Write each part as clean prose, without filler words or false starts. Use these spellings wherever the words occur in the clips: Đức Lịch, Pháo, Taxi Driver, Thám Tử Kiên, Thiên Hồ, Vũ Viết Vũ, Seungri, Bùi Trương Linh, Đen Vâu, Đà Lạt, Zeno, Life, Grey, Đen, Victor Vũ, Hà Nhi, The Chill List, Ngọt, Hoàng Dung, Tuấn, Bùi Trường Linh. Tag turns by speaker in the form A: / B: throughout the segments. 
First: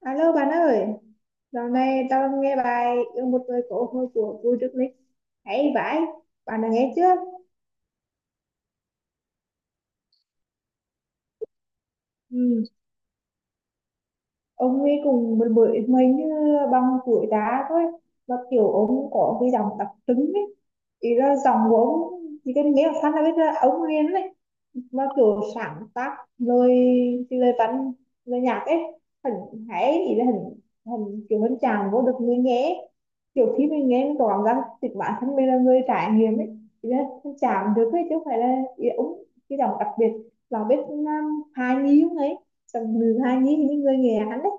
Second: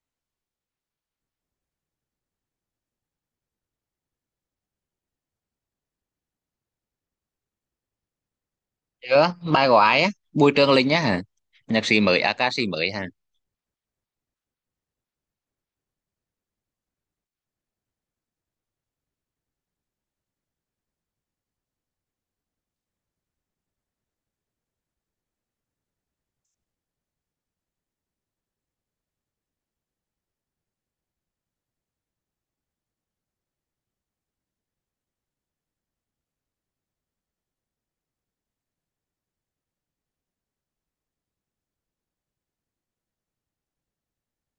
A: Alo bạn ơi, dạo này tao nghe bài Yêu một người cổ hôi của vui Đức Lịch hay vãi, bạn đã nghe chưa?
B: Chưa, bài của ai á? Bùi Trường Linh á hả? Nhạc sĩ mới, à, ca
A: Ừ,
B: sĩ mới hả?
A: ông ấy cùng một bưởi mình như bằng tuổi đá thôi và kiểu ông có cái giọng đặc trưng ấy, ý là giọng của ông chỉ cần nghe một phát là biết là ông liền đấy. Nó kiểu sáng tác lời, cái lời văn, lời nhạc ấy, hình hãy ý là hình hình kiểu hình chàng vô được người nghe, kiểu khi mình nghe mình có cảm giác chính bản thân mình là người trải nghiệm ấy, thì là hình chàng được ấy chứ không phải là ý là ống cái giọng đặc biệt là biết hài nhi không ấy, giọng nữ hài nhi thì những người nghe hắn đấy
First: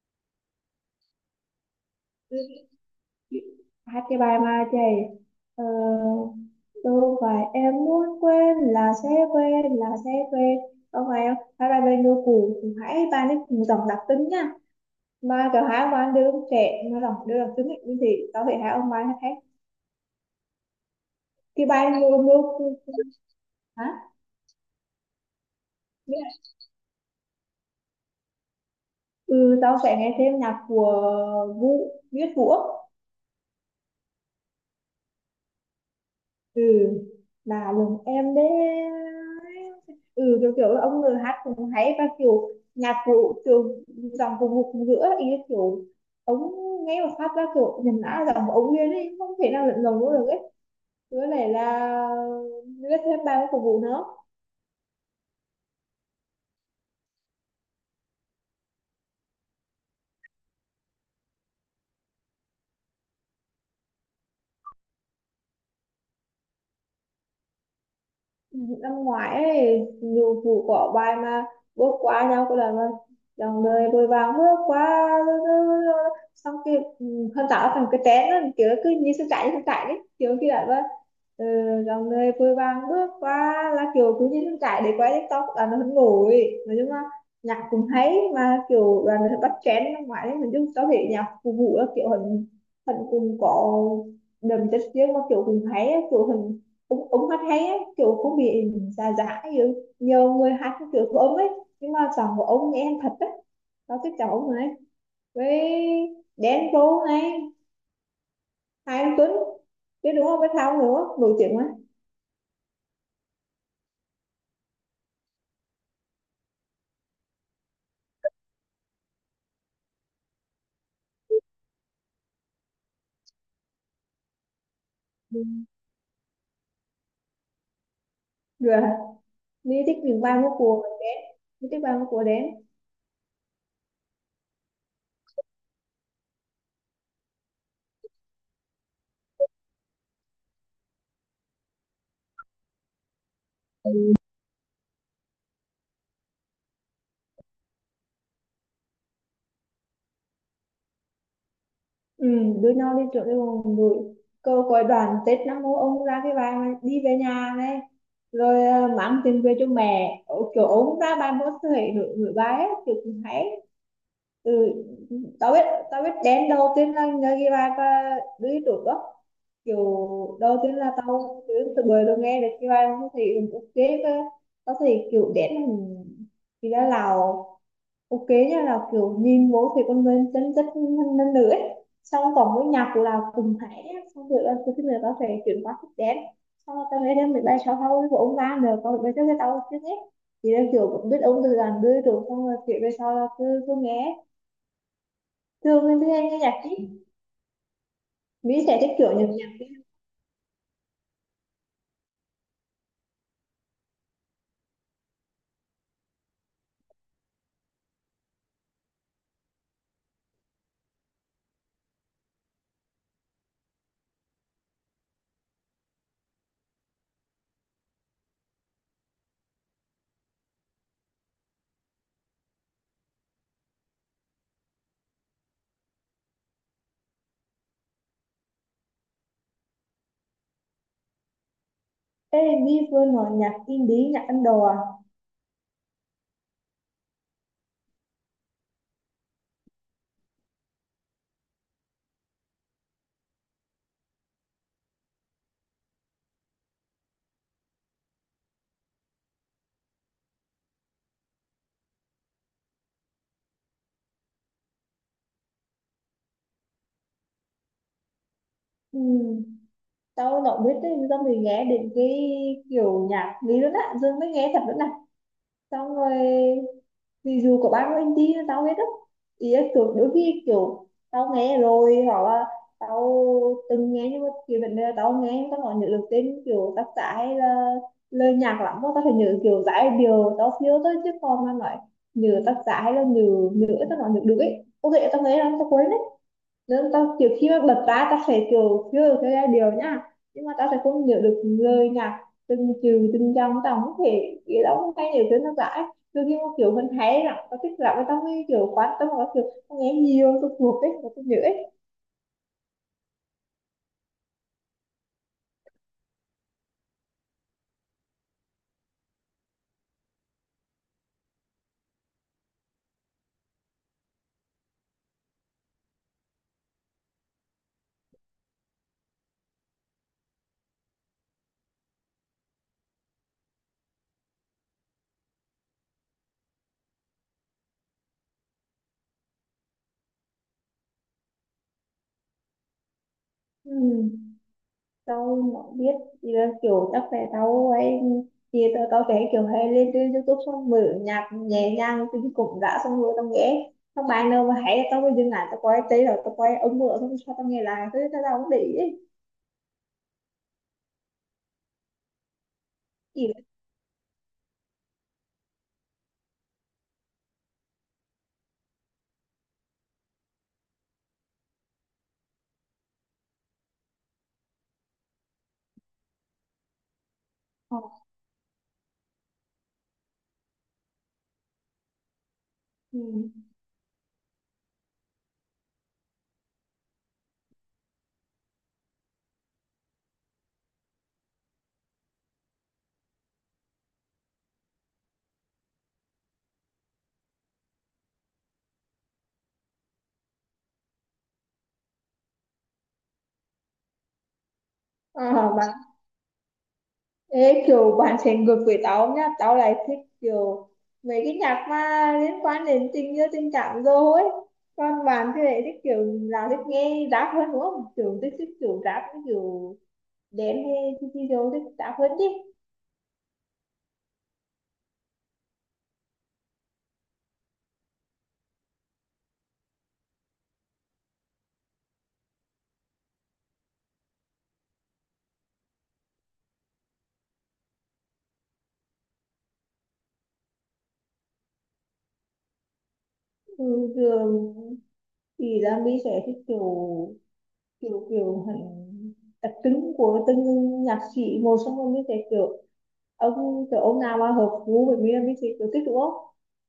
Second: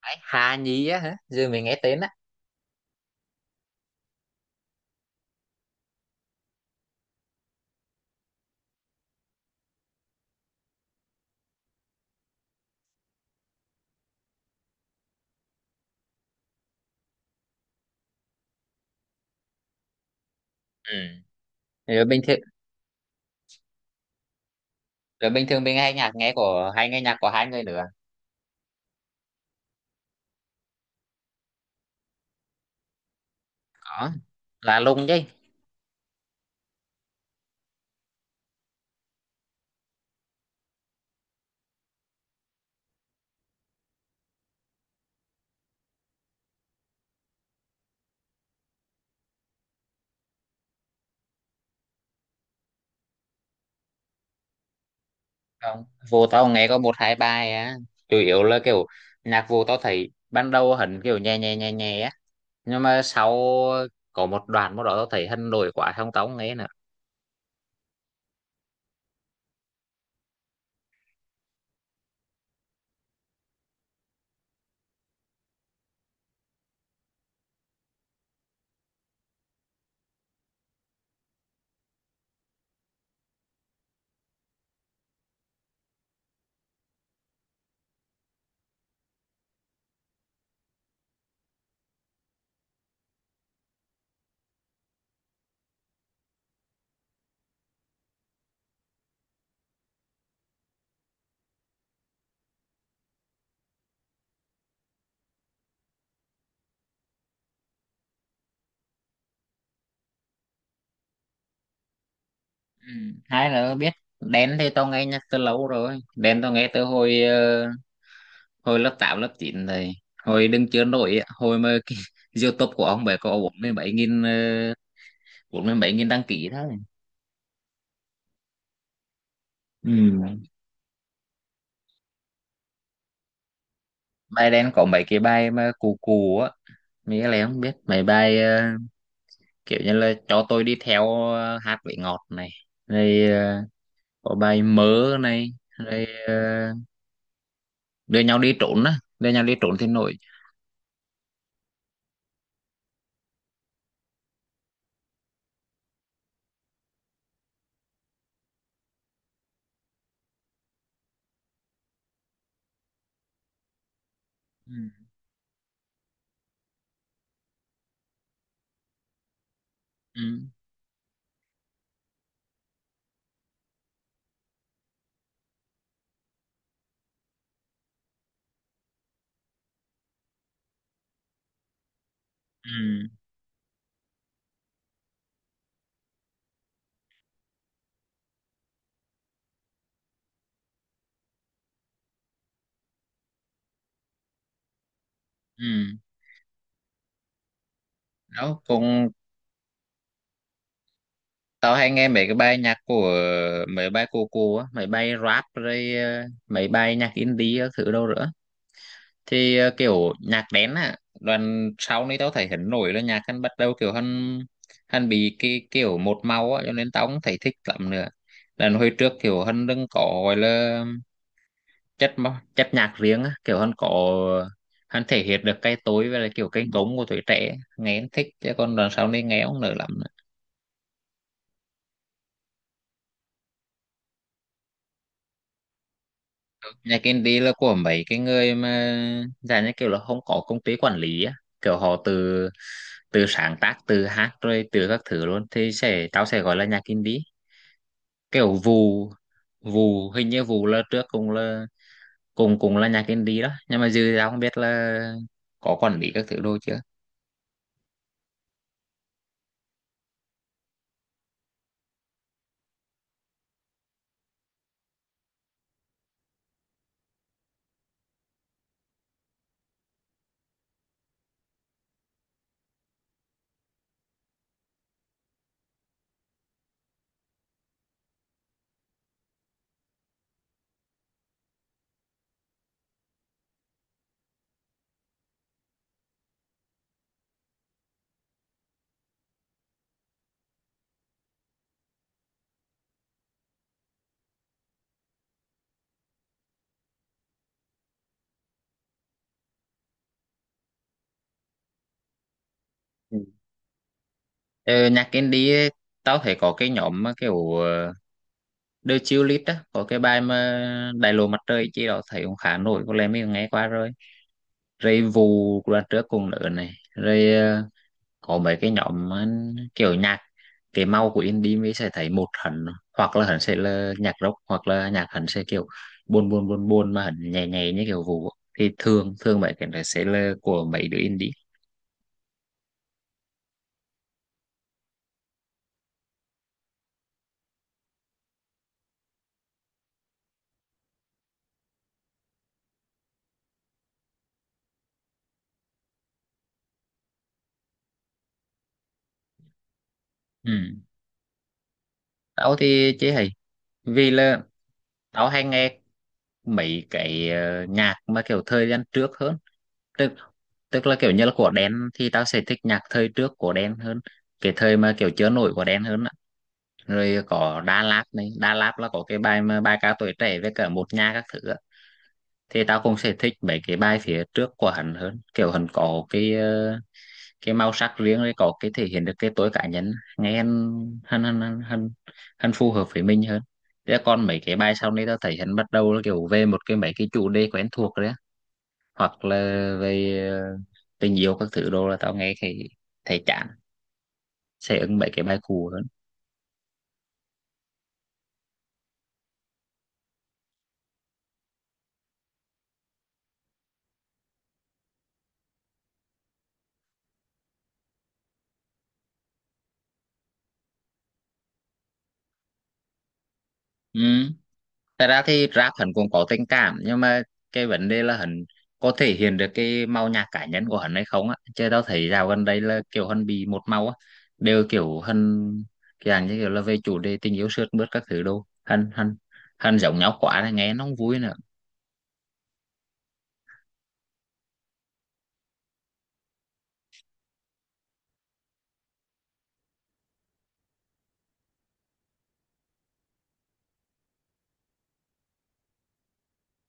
B: Ấy, Hà Nhi á hả? Giờ mình nghe tên á.
A: hát cái bài mà chạy ờ, đâu phải em muốn quên là sẽ quên là sẽ quên. Không phải không hát bài bên đô cũ cũng hãy bài ấy cùng dòng đặc tính nha, mà cả hai ông bạn đứa con trẻ nó giọng đứa đặc tính ấy, như thế tao phải hai ông bài hát hết
B: Ừ.
A: cái bài
B: Rồi
A: mưa
B: bình thường,
A: mưa. Hả?
B: rồi bình thường, mình hay nghe nhạc của hai người nữa.
A: Ừ, tao sẽ nghe thêm nhạc của Vũ Viết Vũ.
B: Có. Là lùng chứ.
A: Ừ, là lần em đấy. Ừ, kiểu kiểu là ông người hát cũng hay và kiểu nhạc cụ kiểu dòng vùng một giữa ý là kiểu ông nghe một phát ra kiểu nhìn đã là dòng của ông liền ấy, không thể nào lẫn lộn được ấy. Với lại là rất thêm ba cái phục vụ nữa.
B: Không. Vô tao nghe có một hai bài á. Chủ yếu là kiểu nhạc vô tao thấy ban đầu hẳn kiểu nhẹ nhẹ nhẹ nhẹ á. Nhưng mà sau có một đoạn một đó tao thấy hân nổi quá không tao không nghe nữa.
A: Năm ngoái ấy, nhiều vụ có bài mà bước qua nhau có lần mà dòng đời vội vàng bước qua, xong kia ừ, hơn tạo thành cái chén đó, kiểu cứ như sắp chạy đấy kiểu kia là vâng. Ừ, dòng đời vội vàng bước qua là kiểu cứ như sắp chạy để quay TikTok là nó hứng nổi, nói chung là nhạc cũng hay mà kiểu là nó bắt trend năm ngoái đấy, mình chung có thể nhạc phục vụ là kiểu hình hình cùng có đầm chất riêng mà kiểu cùng hay á, kiểu hình cũng cũng hát hay ấy, kiểu cũng bị già già ấy, nhiều người hát cái kiểu của ông ấy, nhưng mà giọng của ông nghe thật đấy. Nó thích cháu này, với Đen Vâu này, Hai anh Tuấn biết đúng không, với thao nữa nổi tiếng mà.
B: Ừ. Hai nữa biết Đen thì tao nghe nhạc từ lâu rồi. Đen tao nghe từ hồi lớp 8, lớp 9 thầy hồi đứng chưa nổi á, hồi mà cái YouTube của ông bé có 47.000
A: Ừ.
B: đăng ký thôi.
A: Rồi mình
B: Ừ.
A: thích những bài múa của Đen, mình thích bài múa của Đen.
B: Bài đen có mấy cái bài mà cù cù á, mấy cái này không biết mấy bài, kiểu như là cho tôi đi theo, hát vị ngọt này, rồi có bài mớ này, rồi đưa nhau đi trốn á, đưa nhau đi trốn thì nổi.
A: Ừ, đưa nhau đi trượt đi vòng đùi, câu coi đoàn Tết năm mô ông ra cái bài mà đi về nhà này, rồi mang tiền về cho mẹ. Ồ, kiểu ông ra bài múa thể nổi nổi bài ấy, kiểu cũng hay. Ừ,
B: Ừ.
A: tao biết, tao biết đến đầu tiên là nhờ ghi bài và đứa trước đó kiểu
B: Ừ.
A: đầu tiên là tao cứ từ bời luôn nghe được ghi bài, tao thấy ừ, ok cơ. Tao thấy kiểu đến là thì ra Lào, ok nha, là kiểu nhìn vô thì con người chân chất hơn hơn nữa ấy. Xong còn với
B: Ừ.
A: nhạc của Lào cùng hãy á, xong rồi là cái thứ nữa tao phải chuyển qua thích đến. Xong rồi tao nghe thêm mình bay sau sau của ông ra nữa còn bây giờ tao chưa hết, thì là kiểu biết ông từ đàn đưa rồi xong rồi kiểu về sau là cứ cứ nghe. Thường
B: Ừ.
A: em hay nghe nhạc chứ.
B: Đó
A: Mỹ sẽ thích
B: cũng
A: kiểu nhạc nhạc.
B: tao hay nghe mấy cái bài nhạc của mấy bài cô á, mấy bài rap rồi mấy bài nhạc indie các thứ đâu nữa. Thì kiểu nhạc đen á, đoạn sau này tao thấy hắn nổi là nhạc hắn bắt đầu kiểu hắn hắn bị cái kiểu một màu á, cho nên tao không thấy thích lắm nữa. Lần hồi trước kiểu hắn đừng có gọi là chất nhạc riêng á, kiểu hắn có hắn thể hiện được cái tối với lại kiểu cái gống của tuổi trẻ nghe hắn thích, chứ còn đoạn sau này nghe không nở lắm.
A: Ê, Mỹ vừa nói nhạc indie, nhạc Ấn Độ à?
B: Nhà kinh tế là của mấy cái người mà dạng như kiểu là không có công ty quản lý á, kiểu họ từ từ sáng tác, từ hát rồi từ các thứ luôn, thì tao sẽ gọi là nhà kinh tế. Kiểu vụ vụ hình như vụ là trước cũng là cùng cùng là nhà kinh tế đó, nhưng mà dư tao không biết là có quản lý các thứ đồ chưa.
A: Ừ. Tao đâu biết đấy, xong rồi nghe đến cái kiểu nhạc Mỹ luôn á. Dương mới nghe thật luôn nè. Xong rồi thì dù có bao nhiêu anh đi tao hết á, ý là kiểu đôi khi kiểu tao nghe rồi hoặc là tao từng nghe, nhưng mà kiểu vấn đề là tao nghe nhưng tao còn nhớ được tên kiểu tác giả hay là lời nhạc lắm, tao phải nhớ kiểu giải điều tao thiếu tới, chứ còn mà nói nhớ tác giả hay là nhớ, nhớ tao còn nhớ được ấy, ok tao nghe lắm tao quên. Nếu tao kiểu khi mà bật ra tao sẽ kiểu nhớ cái giai điệu nhá, nhưng mà tao sẽ không nhớ được lời nhạc từng chữ từng dòng, tao không thể, cái đó không hay nhớ tiếng nó giải. Đôi khi mà kiểu mình thấy là tao thích lắm, tao mới kiểu quan tâm và kiểu tao nghe nhiều tao thuộc ấy và tao nhớ ấy.
B: Ừ. Ờ, Nhạc indie ấy, tao thấy có cái nhóm mà kiểu The Chill List á, có cái bài mà Đại lộ mặt trời chi đó thấy cũng khá nổi, có lẽ mình nghe qua rồi, rồi vụ đoàn trước cùng nữa này, rồi có mấy cái nhóm kiểu nhạc, cái màu của indie mới sẽ thấy một hẳn, hoặc là hẳn sẽ là nhạc rock hoặc là nhạc hẳn sẽ kiểu buồn buồn buồn buồn mà hẳn nhẹ nhẹ như kiểu vụ, thì thường thường mấy cái này sẽ là của mấy đứa indie.
A: Ừ. Tao không biết, thì là kiểu chắc là tao ấy, thì tao tao thấy kiểu hay lên trên YouTube xong mở nhạc nhẹ nhàng tính cũng đã, xong rồi tao nghe xong bài nào mà hay tao mới dừng lại, tao quay tay rồi tao quay ống mở xong sao tao nghe lại, thế tao tao không để ý ấy.
B: Ừ. Tao thì chế
A: Chỉ
B: hay
A: là
B: vì là tao hay nghe mấy cái nhạc mà kiểu thời gian trước hơn, tức tức là kiểu như là của Đen thì tao sẽ thích nhạc thời trước của Đen hơn, cái thời mà kiểu chưa nổi của Đen hơn á. Rồi có
A: ờ,
B: Đà Lạt này, Đà Lạt là có cái bài mà bài ca tuổi trẻ với cả một nhà các thứ á. Thì tao cũng
A: ừ.
B: sẽ thích mấy cái bài phía trước của hắn hơn, kiểu hắn có cái cái màu sắc riêng rồi có cái thể hiện được cái tôi cá nhân, nghe hắn hắn hắn hắn hắn, hắn phù hợp với mình hơn. Thế còn mấy cái bài sau này tao thấy hắn bắt đầu là kiểu về một cái mấy cái chủ đề quen thuộc đấy á, hoặc là về tình yêu các thứ đồ là tao nghe thì thấy chán, sẽ ứng mấy
A: Ờ,
B: cái bài
A: mà
B: cũ hơn.
A: kiểu bạn sẽ ngược với tao nhá, tao lại thích kiểu mấy cái nhạc mà liên quan đến tình yêu tình cảm rồi ấy, còn bạn thì lại thích kiểu là thích nghe rap hơn đúng không, kiểu thích thích kiểu rap cái kiểu đen hay thì thích rap hơn đi.
B: Ừ. Thật ra thì rap hắn cũng có tình cảm, nhưng mà cái vấn đề là hắn có thể hiện được cái màu nhạc cá nhân của hắn hay không á. Chứ tao thấy dạo gần đây là kiểu hắn bị một màu á, đều kiểu hắn cái dạng như kiểu là về chủ đề tình yêu sướt mướt các thứ đâu. Hắn hắn hắn giống nhau quá là nghe nó không vui nữa.
A: Ừ, thường thì là mình sẽ thích kiểu kiểu kiểu hẳn đặc trưng của từng nhạc sĩ một, xong rồi mới thấy kiểu ông nào mà hợp gu với mình là mình sẽ kiểu thích đúng không.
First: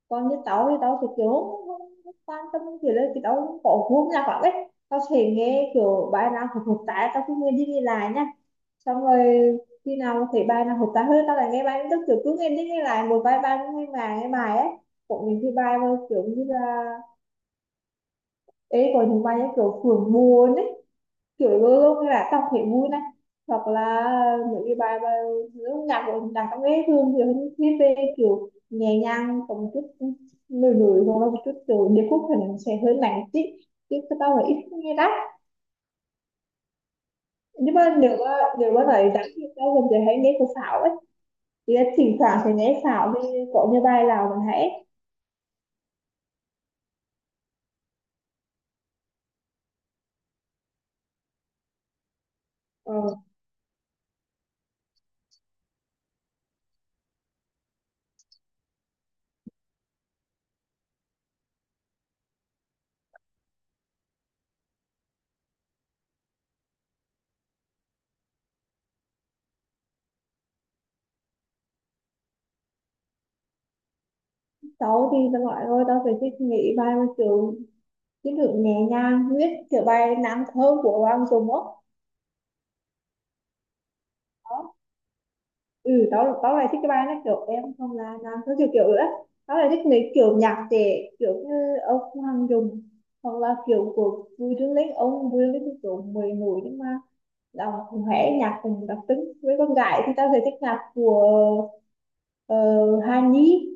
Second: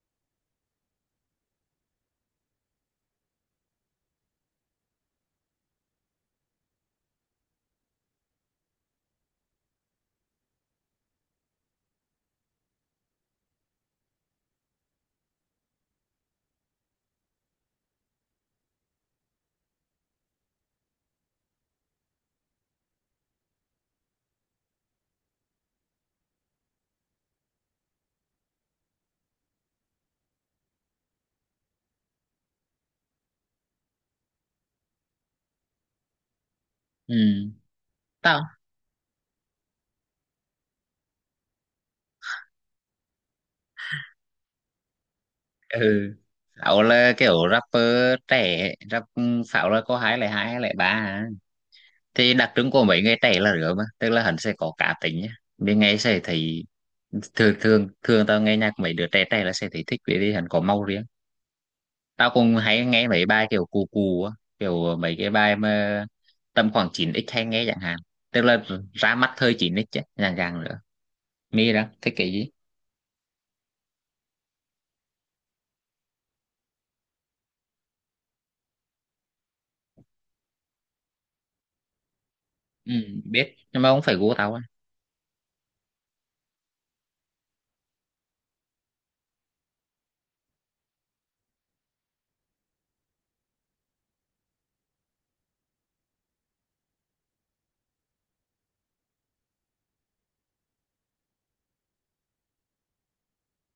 A: Còn như tao thì tao kiểu không quan tâm kiểu là thì tao không có gu nhạc lắm ấy, tao sẽ nghe kiểu bài nào hợp hợp tai tao cứ nghe đi nghe lại nha, xong rồi khi nào thấy bài nào hợp tai hơn tao lại nghe bài tức kiểu cứ nghe đi nghe lại một vài bài nghe bài nghe bài ấy. Cũng những cái bài mà kiểu như là ấy có những bài như kiểu phường buồn ấy, kiểu luôn lúc là đọc thấy vui này, hoặc là những cái bài mà lúc nhạc của đàn các ấy thường thì hơn viết về kiểu nhẹ nhàng có một chút nổi nổi hoặc là một chút kiểu điệp khúc thì nó sẽ hơi nặng tí, chứ cái tao là ít nghe lắm.
B: Ừ.
A: Nhưng mà
B: Tao
A: nếu mà nói đáng thì tao gần giờ hay nghe của Thảo ấy, thì là thỉnh thoảng thì nghe Thảo thì có như bài nào mình hãy
B: ừ. Pháo là kiểu rapper trẻ, rap. Pháo là có 2002 hay 2003 à. Thì đặc trưng của
A: ờ.
B: mấy người trẻ là rửa mà, tức là hắn sẽ có cá tính nhá. Bên nghe sẽ thấy, thường thường thường tao nghe nhạc mấy đứa trẻ trẻ là sẽ thấy thích vì vì hắn có màu riêng. Tao cũng hay nghe mấy bài kiểu cù cù á, kiểu mấy cái bài mà tầm khoảng chín x hay nghe chẳng hạn, tức là ra mắt thời chín x ấy, dạng dạng nữa mi đó thích cái gì.
A: Tao thì tao nói thôi tao phải thích nghĩ bài mà kiểu cái được nhẹ nhàng viết kiểu bài nam thơ của Hoàng Dung á.
B: Ừ, biết nhưng mà không phải gu tao á,
A: Ừ, tao tao lại thích cái bài này kiểu em không là nam thứ kiểu kiểu nữa, tao lại thích mấy kiểu nhạc trẻ kiểu như ông Hoàng Dung hoặc là kiểu của Bùi Trương Linh, ông Bùi Trương Linh thì kiểu mười nổi nhưng mà đọc cũng hẻ nhạc cùng đặc tính. Với con gái thì tao sẽ thích nhạc của ờ, Hà Nhi,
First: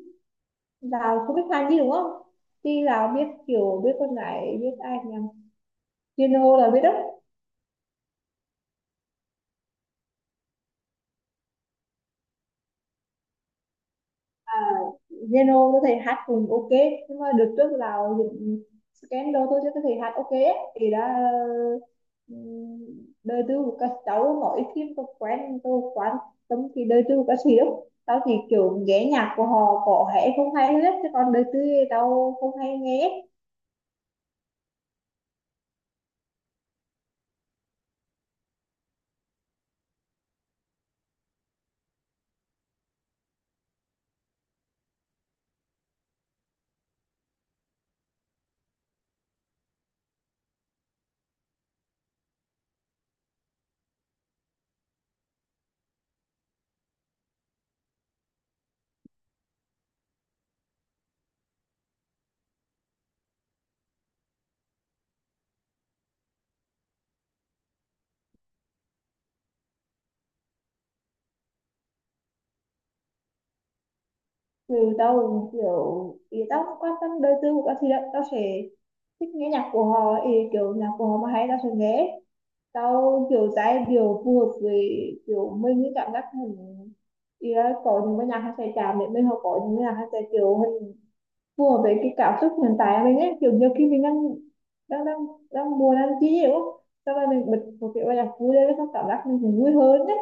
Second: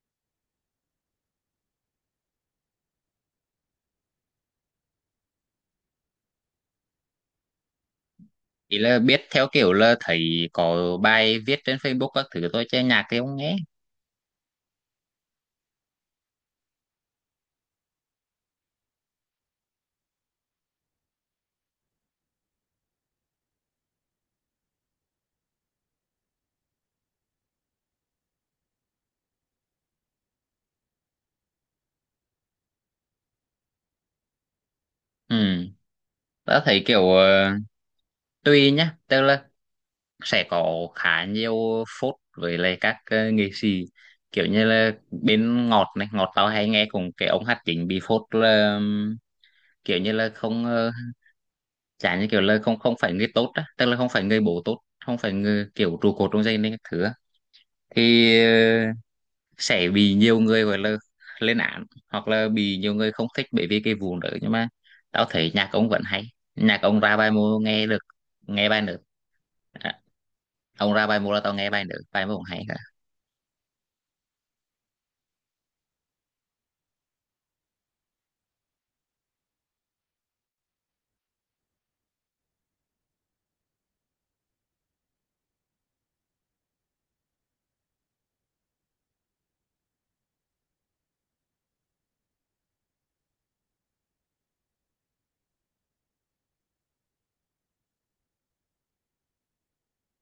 A: là không biết Hà Nhi đúng không, thì là biết kiểu biết con gái biết ai nhỉ, Thiên Hồ là biết đó.
B: chỉ là biết theo kiểu là thấy có bài viết trên Facebook các thứ thôi chứ nhạc thì không nghe.
A: À, Zeno tôi thấy hát cũng ok, nhưng mà đợt trước là những scandal tôi thấy thầy hát ok ấy. Thì đã ừm, đời tư của các cháu mỗi phim tôi quen tôi quan tâm thì đời tư của các sĩ lắm. Tao thì kiểu nghe nhạc của họ có hay không hay hết chứ còn đời tư thì tao không hay nghe.
B: Ừ, tao thấy kiểu tùy nhá, tức là sẽ có khá nhiều phốt với lại các nghệ sĩ, kiểu như là bên Ngọt này, Ngọt tao hay nghe cùng cái ông hát chính bị phốt là, kiểu như là không chả, như kiểu là không không phải người tốt á, tức là không phải người bố tốt, không phải người kiểu trụ cột trong gia đình các thứ á. Thì sẽ bị nhiều người gọi là lên án, hoặc là bị nhiều người không thích bởi vì cái vụ đó, nhưng mà tao thấy nhạc ông vẫn hay, nhạc ông ra bài mô nghe được, nghe bài nữa. À, ông ra bài mô là tao nghe bài nữa, bài mô cũng hay cả.
A: Thì tao cũng kiểu thì tao không quan tâm đời tư của các sĩ lắm, tao sẽ thích nghe nhạc của họ, thì kiểu nhạc của họ mà hay tao sẽ nghe, sau kiểu giai điệu phù hợp với kiểu mình cái cảm giác mình. Ý là có những cái nhạc hay sẽ chạm để mình hoặc có những cái nhạc hay sẽ kiểu mình phù hợp với cái cảm xúc hiện tại của mình ấy, kiểu nhiều khi mình đang đang đang đang buồn đang chi nhiều á. Sau đó mình bật một cái bài nhạc vui lên xong cảm giác mình cũng vui hơn đấy,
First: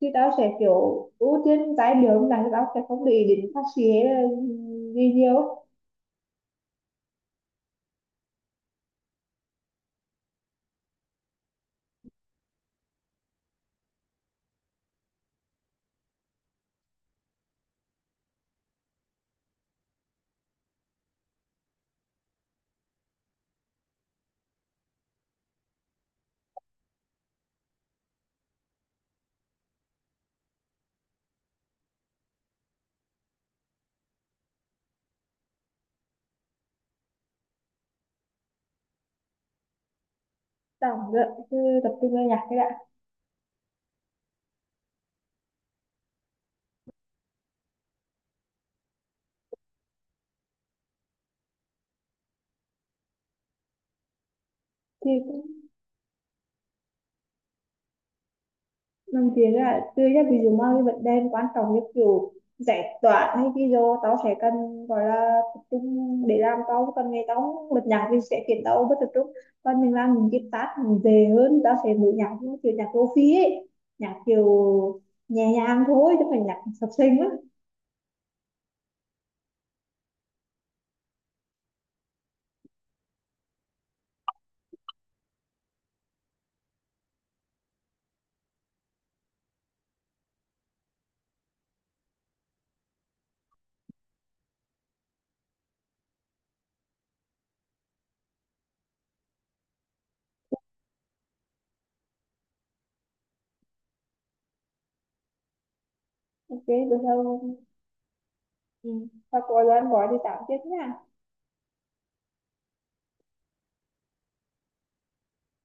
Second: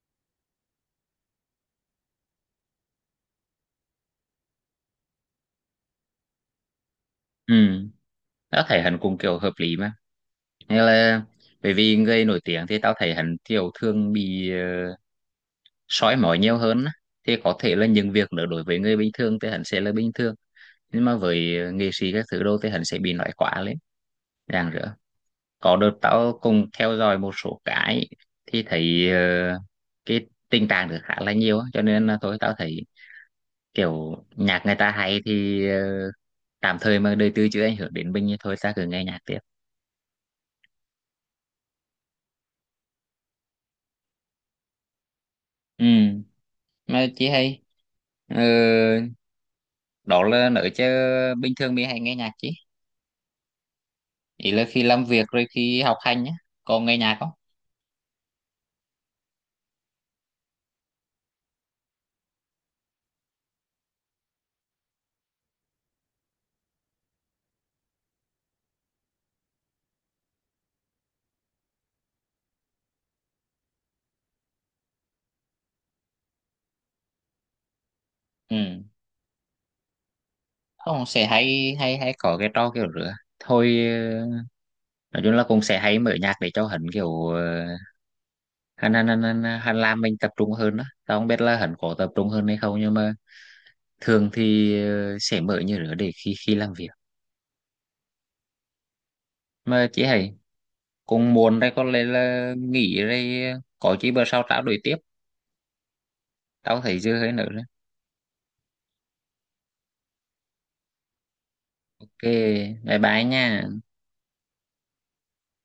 A: thì tao sẽ kiểu ưu tiên trái điệu âm nhạc thì tao sẽ không để ý đến phát sĩ hay là gì nhiều á.
B: Ừ, tao thấy hắn cũng kiểu hợp lý mà, như là bởi vì người nổi tiếng thì tao thấy hắn kiểu thường bị uh, soi mói nhiều hơn á. Thì có thể là những việc nữa đối với người bình thường thì hắn sẽ là bình thường, nhưng mà với nghệ sĩ các thứ đâu thì hắn sẽ bị nói quá lên ràng rỡ. Có đợt tao cùng theo dõi một số cái thì thấy cái tình trạng được khá là nhiều á, cho nên là thôi tao thấy kiểu nhạc người ta hay thì tạm thời mà đời tư chưa ảnh hưởng đến mình thì thôi ta cứ nghe nhạc tiếp.
A: Cứ tập trung vào nhạc cái đã.
B: Ừ. Mà chị hay ờ, đó là nữ chứ, bình thường mình hay nghe nhạc chị, ý là khi làm
A: Thì
B: việc rồi khi học hành nhá, có nghe nhạc không.
A: làm việc là tươi ra, ví dụ mà cái vấn đề quan trọng như kiểu giải toán hay cái vô tao sẽ cần gọi là tập trung để làm, tao cần ngày tao bật nhạc thì sẽ khiến tao bất tập trung, còn mình làm những cái task mình dễ hơn tao sẽ mở nhạc như kiểu nhạc lofi ấy, nhạc kiểu nhẹ nhàng thôi chứ không phải nhạc sập sình á.
B: Ừ, không sẽ hay hay hay có cái trò kiểu rửa thôi, nói chung là cũng sẽ hay mở nhạc để cho hắn kiểu hắn làm mình tập trung hơn đó, tao không biết là hắn có tập trung hơn hay không, nhưng mà thường thì sẽ mở như rửa để khi khi làm việc. Mà chị hay cũng muốn đây, có lẽ là nghỉ đây, có chị bữa sau trao đổi tiếp,
A: Ok
B: tao
A: được
B: thấy dư hơi nữa.
A: không. Ừ. Và có gian gọi thì tạm tiếp nha.
B: Ok, bye bye nha.